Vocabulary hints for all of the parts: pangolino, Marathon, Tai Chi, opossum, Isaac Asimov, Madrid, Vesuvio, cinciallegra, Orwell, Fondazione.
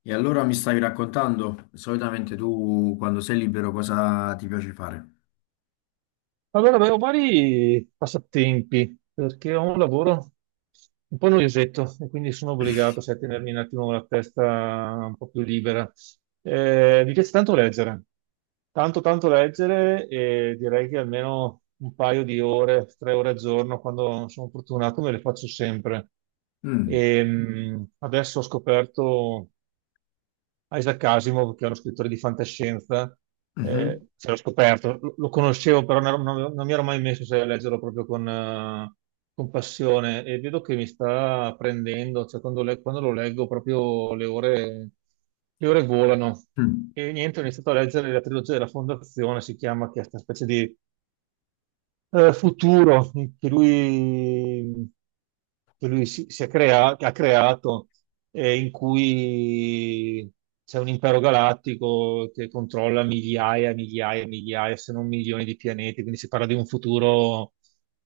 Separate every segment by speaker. Speaker 1: E allora mi stavi raccontando, solitamente tu quando sei libero cosa ti piace fare?
Speaker 2: Allora, avevo vari passatempi perché ho un lavoro un po' noiosetto e quindi sono obbligato, sai, a tenermi un attimo la testa un po' più libera. Mi piace tanto leggere, tanto tanto leggere e direi che almeno un paio di ore, 3 ore al giorno, quando sono fortunato, me le faccio sempre.
Speaker 1: Mm,
Speaker 2: E adesso ho scoperto Isaac Asimov, che è uno scrittore di fantascienza.
Speaker 1: mhm,
Speaker 2: Ce l'ho scoperto, lo conoscevo, però non mi ero mai messo, sai, a leggerlo proprio con passione e vedo che mi sta prendendo, cioè quando, quando lo leggo proprio le ore volano.
Speaker 1: mm.
Speaker 2: E niente, ho iniziato a leggere la trilogia della Fondazione, si chiama, che è questa specie di futuro che lui, che lui che ha creato, in cui c'è un impero galattico che controlla migliaia, migliaia, migliaia, se non milioni di pianeti, quindi si parla di un futuro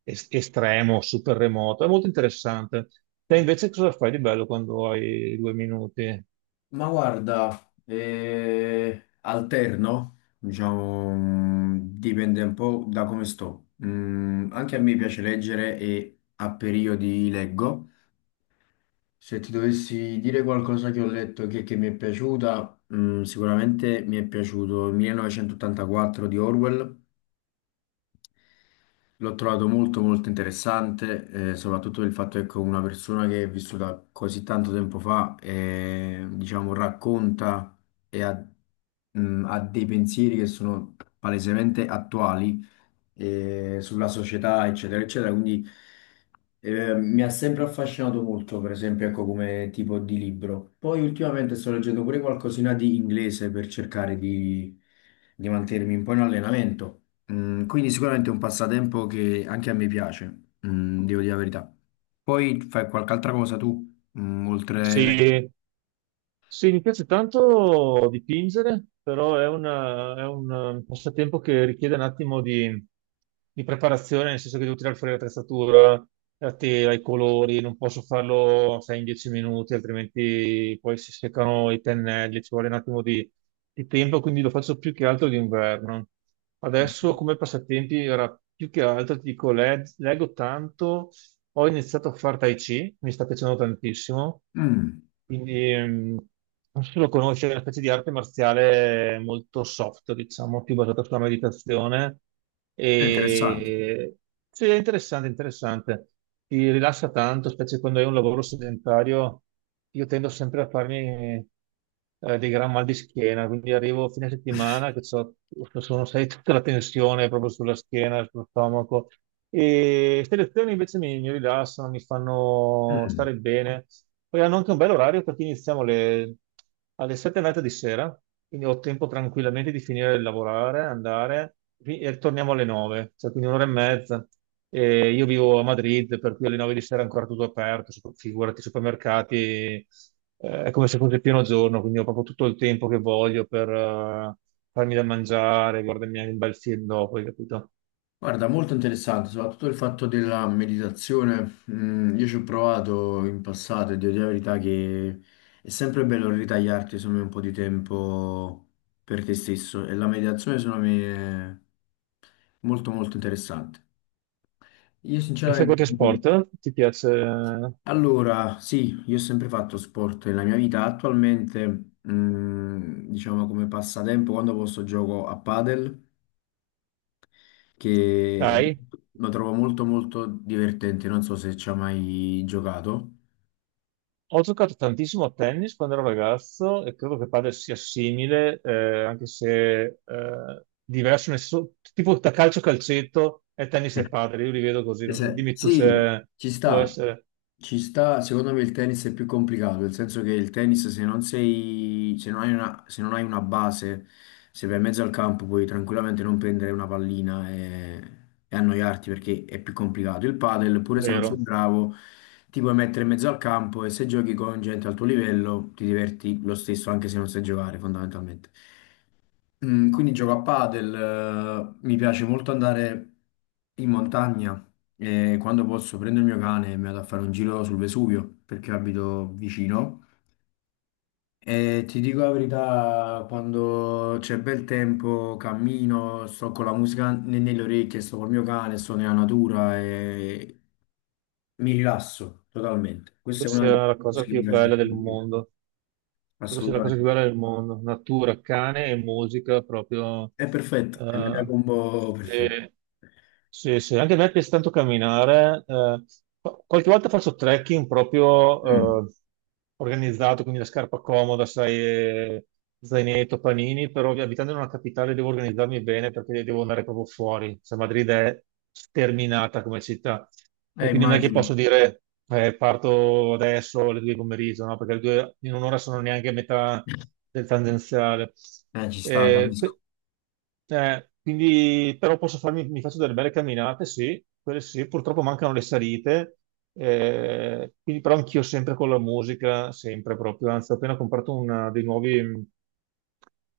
Speaker 2: estremo, super remoto. È molto interessante. Te invece cosa fai di bello quando hai 2 minuti?
Speaker 1: Ma guarda, alterno, diciamo, dipende un po' da come sto. Anche a me piace leggere e a periodi leggo. Se ti dovessi dire qualcosa che ho letto che mi è piaciuta, sicuramente mi è piaciuto 1984 di Orwell. L'ho trovato molto molto interessante, soprattutto il fatto che con una persona che è vissuta così tanto tempo fa, diciamo, racconta e ha dei pensieri che sono palesemente attuali sulla società, eccetera, eccetera. Quindi mi ha sempre affascinato molto, per esempio, ecco, come tipo di libro. Poi ultimamente sto leggendo pure qualcosina di inglese per cercare di mantenermi un po' in allenamento. Quindi sicuramente è un passatempo che anche a me piace, devo dire la verità. Poi fai qualche altra cosa tu, mm, oltre... le-
Speaker 2: Sì, sì, mi piace tanto dipingere, però è un passatempo che richiede un attimo di preparazione, nel senso che devo tirare fuori l'attrezzatura, la tela, i colori, non posso farlo, sai, in 10 minuti, altrimenti poi si seccano i pennelli, ci vuole un attimo di tempo, quindi lo faccio più che altro d'inverno. Adesso come passatempi era più che altro, ti dico, leggo tanto, ho iniziato a fare Tai Chi, mi sta piacendo tantissimo.
Speaker 1: Mm,
Speaker 2: Quindi non so se lo conosci, è una specie di arte marziale molto soft, diciamo, più basata sulla meditazione.
Speaker 1: è interessante.
Speaker 2: E sì, è interessante, interessante. Ti rilassa tanto, specie quando hai un lavoro sedentario. Io tendo sempre a farmi dei gran mal di schiena, quindi arrivo a fine settimana che sono, sai, tutta la tensione proprio sulla schiena, sullo stomaco. E queste lezioni invece mi rilassano, mi fanno
Speaker 1: Mm.
Speaker 2: stare bene. Poi hanno anche un bel orario perché iniziamo alle 7 e mezza di sera, quindi ho tempo tranquillamente di finire di lavorare, andare e torniamo alle 9, cioè quindi un'ora e mezza. E io vivo a Madrid, per cui alle 9 di sera è ancora tutto aperto, figurati, i supermercati, è come se fosse pieno giorno, quindi ho proprio tutto il tempo che voglio per farmi da mangiare, guardarmi anche un bel film dopo, hai capito?
Speaker 1: Guarda, molto interessante, soprattutto il fatto della meditazione. Io ci ho provato in passato e devo dire la verità che è sempre bello ritagliarti, insomma, un po' di tempo per te stesso e la meditazione secondo me è molto molto interessante. Io
Speaker 2: E fai
Speaker 1: sinceramente,
Speaker 2: qualche sport? Ti piace?
Speaker 1: allora, sì, io ho sempre fatto sport nella mia vita, attualmente, diciamo come passatempo, quando posso gioco a padel, che
Speaker 2: Dai.
Speaker 1: lo trovo molto molto divertente, non so se ci ha mai giocato.
Speaker 2: Ho giocato tantissimo a tennis quando ero ragazzo e credo che padel sia simile, anche se diverso, nel senso, tipo da calcio calcetto e tennis e padel, io li vedo così, non so, dimmi tu
Speaker 1: Sì,
Speaker 2: se
Speaker 1: ci
Speaker 2: può
Speaker 1: sta,
Speaker 2: essere
Speaker 1: ci sta. Secondo me il tennis è più complicato, nel senso che il tennis se non hai una, se non hai una base, se vai in mezzo al campo puoi tranquillamente non prendere una pallina e annoiarti perché è più complicato. Il padel, pure se non sei
Speaker 2: vero.
Speaker 1: bravo, ti puoi mettere in mezzo al campo e se giochi con gente al tuo livello ti diverti lo stesso anche se non sai giocare fondamentalmente. Quindi gioco a padel, mi piace molto andare in montagna e quando posso prendo il mio cane e mi vado a fare un giro sul Vesuvio perché abito vicino. E ti dico la verità, quando c'è bel tempo cammino, sto con la musica nelle orecchie, sto col mio cane, sto nella natura e mi rilasso totalmente.
Speaker 2: Credo
Speaker 1: Questa è una delle
Speaker 2: sia la
Speaker 1: cose
Speaker 2: cosa
Speaker 1: che mi
Speaker 2: più
Speaker 1: piace
Speaker 2: bella del
Speaker 1: di più,
Speaker 2: mondo, credo sia la cosa più
Speaker 1: assolutamente.
Speaker 2: bella del mondo, natura, cane e musica proprio
Speaker 1: È perfetto, è la mia
Speaker 2: eh,
Speaker 1: combo perfetta.
Speaker 2: che Sì, sì, anche a me piace tanto camminare. Qualche volta faccio trekking
Speaker 1: Mm,
Speaker 2: proprio organizzato, quindi la scarpa comoda, sai, zainetto, panini, però abitando in una capitale devo organizzarmi bene perché devo andare proprio fuori. Cioè, Madrid è sterminata come città e quindi non è che posso
Speaker 1: immagino.
Speaker 2: dire parto adesso alle 2 di pomeriggio, no? Perché le 2 in un'ora sono neanche a metà del tangenziale.
Speaker 1: Ci sta,
Speaker 2: Eh,
Speaker 1: capisco.
Speaker 2: quindi però posso farmi, mi faccio delle belle camminate, sì, quelle sì, purtroppo mancano le salite, quindi però anch'io sempre con la musica, sempre proprio, anzi ho appena comprato una, dei nuovi mh,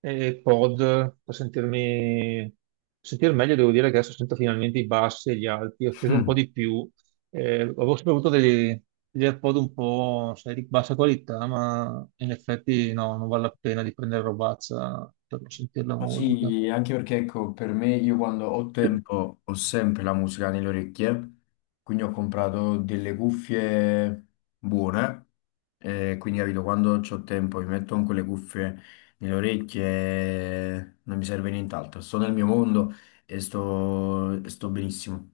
Speaker 2: eh, pod per sentirmi sentire meglio, devo dire che adesso sento finalmente i bassi e gli alti, ho speso un po'
Speaker 1: Mm.
Speaker 2: di più, avevo sempre avuto degli AirPod un po', sai, di bassa qualità, ma in effetti no, non vale la pena di prendere robazza per non sentire la
Speaker 1: Ma
Speaker 2: musica.
Speaker 1: sì, anche perché ecco, per me io quando ho tempo ho sempre la musica nelle orecchie, quindi ho comprato delle cuffie buone, quindi capito, quando ho tempo mi metto con quelle cuffie nelle orecchie, e non mi serve nient'altro, sto nel mio mondo e sto benissimo.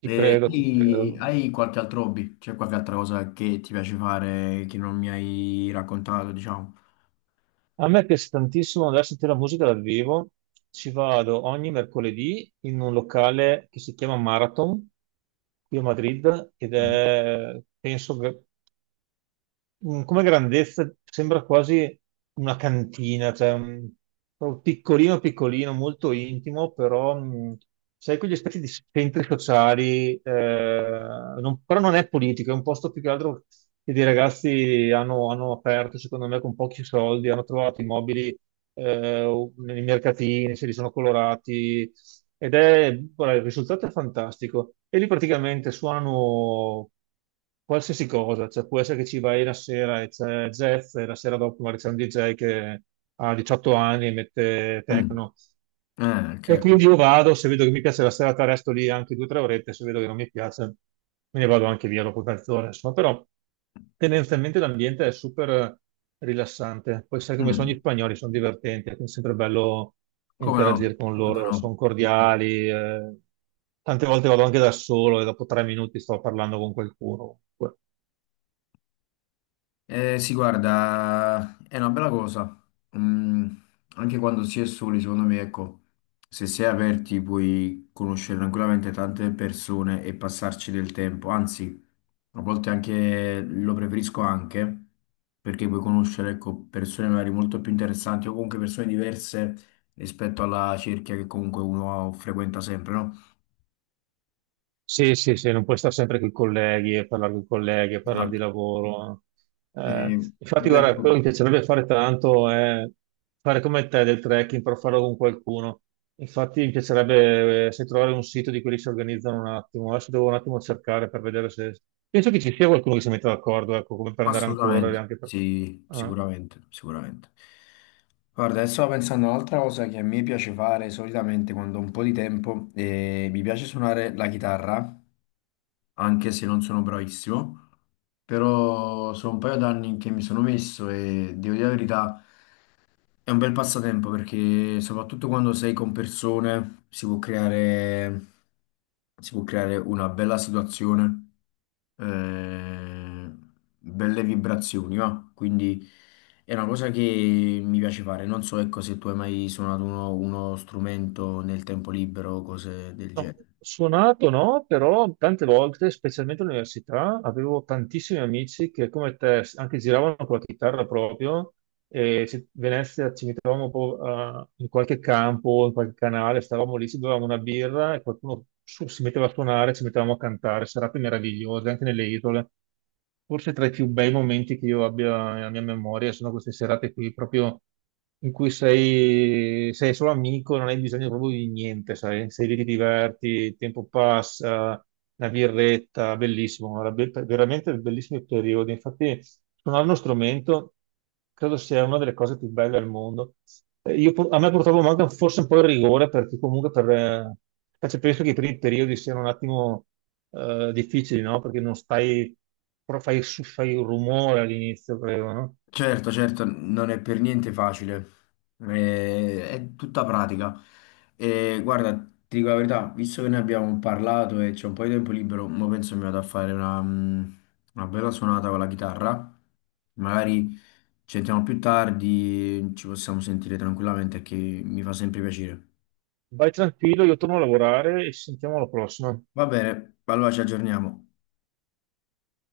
Speaker 2: Ti
Speaker 1: E
Speaker 2: credo, ti credo.
Speaker 1: hai qualche altro hobby? C'è qualche altra cosa che ti piace fare che non mi hai raccontato, diciamo?
Speaker 2: A me piace tantissimo andare a sentire la musica dal vivo. Ci vado ogni mercoledì in un locale che si chiama Marathon qui a Madrid ed è, penso, come grandezza sembra quasi una cantina, cioè proprio piccolino piccolino, molto intimo, però sai quegli aspetti di centri sociali, però non è politico, è un posto più che altro che dei ragazzi hanno aperto, secondo me, con pochi soldi, hanno trovato i mobili nei mercatini, se li sono colorati, ed è, guarda, il risultato è fantastico. E lì praticamente suonano qualsiasi cosa, cioè può essere che ci vai la sera e c'è Jeff e la sera dopo magari c'è un DJ che ha 18 anni e mette
Speaker 1: Mm.
Speaker 2: techno,
Speaker 1: Ah, ok.
Speaker 2: e quindi io
Speaker 1: Ok.
Speaker 2: vado, se vedo che mi piace la serata, resto lì anche 2 o 3 orette, se vedo che non mi piace, me ne vado anche via dopo mezz'ora. Insomma, però tendenzialmente l'ambiente è super rilassante. Poi sai come sono
Speaker 1: Mm,
Speaker 2: gli spagnoli, sono divertenti, quindi è sempre bello
Speaker 1: come no?
Speaker 2: interagire con
Speaker 1: Come
Speaker 2: loro,
Speaker 1: no?
Speaker 2: sono cordiali. Tante volte vado anche da solo e dopo 3 minuti sto parlando con qualcuno.
Speaker 1: Sì, guarda, è una bella cosa. Mm, Anche quando si è soli, secondo me, ecco, se si è aperti puoi conoscere tranquillamente tante persone e passarci del tempo. Anzi, a volte anche lo preferisco anche perché puoi conoscere, ecco, persone magari molto più interessanti o comunque persone diverse rispetto alla cerchia che comunque uno frequenta sempre, no?
Speaker 2: Sì, sì, sì, non puoi stare sempre con i colleghi e parlare con i colleghi e parlare di
Speaker 1: Esatto.
Speaker 2: lavoro.
Speaker 1: Eh,
Speaker 2: Infatti,
Speaker 1: io,
Speaker 2: guarda,
Speaker 1: ecco,
Speaker 2: quello che mi piacerebbe fare tanto è fare come te del trekking, però farlo con qualcuno. Infatti, mi piacerebbe se trovare un sito di quelli che si organizzano un attimo. Adesso devo un attimo cercare per vedere se... Penso che ci sia qualcuno che si metta d'accordo, ecco, come per andare a correre,
Speaker 1: assolutamente,
Speaker 2: anche per...
Speaker 1: sì,
Speaker 2: eh,
Speaker 1: sicuramente, sicuramente. Guarda, adesso stavo pensando a un'altra cosa che a me piace fare solitamente quando ho un po' di tempo e mi piace suonare la chitarra, anche se non sono bravissimo, però sono un paio d'anni che mi sono messo e devo dire la verità, è un bel passatempo perché soprattutto quando sei con persone si può creare una bella situazione, eh, belle vibrazioni, va. Quindi è una cosa che mi piace fare. Non so, ecco, se tu hai mai suonato uno strumento nel tempo libero o cose del
Speaker 2: No,
Speaker 1: genere.
Speaker 2: suonato no, però tante volte, specialmente all'università, avevo tantissimi amici che come te anche giravano con la chitarra proprio e Venezia ci mettevamo in qualche campo, in qualche canale, stavamo lì, ci bevevamo una birra e qualcuno si metteva a suonare, ci mettevamo a cantare, serate meravigliose anche nelle isole. Forse tra i più bei momenti che io abbia nella mia memoria sono queste serate qui, proprio in cui sei solo amico, non hai bisogno proprio di niente, sai? Sei lì, ti diverti, il tempo passa, la birretta, bellissimo, guarda, veramente bellissimi periodi. Infatti. Suonare uno strumento credo sia una delle cose più belle al mondo. A me purtroppo manca forse un po' il rigore perché comunque per, cioè, penso che i primi periodi siano un attimo difficili, no? Perché non stai, però fai un rumore all'inizio, credo, no?
Speaker 1: Certo, certo, non è per niente facile, eh, è, tutta pratica. E guarda, ti dico la verità, visto che ne abbiamo parlato e c'è un po' di tempo libero, mo penso mi vado a fare una, una bella suonata con la chitarra. Magari ci sentiamo più tardi, ci possiamo sentire tranquillamente, che mi fa sempre piacere.
Speaker 2: Vai tranquillo, io torno a lavorare e ci sentiamo alla prossima.
Speaker 1: Va bene, allora ci aggiorniamo.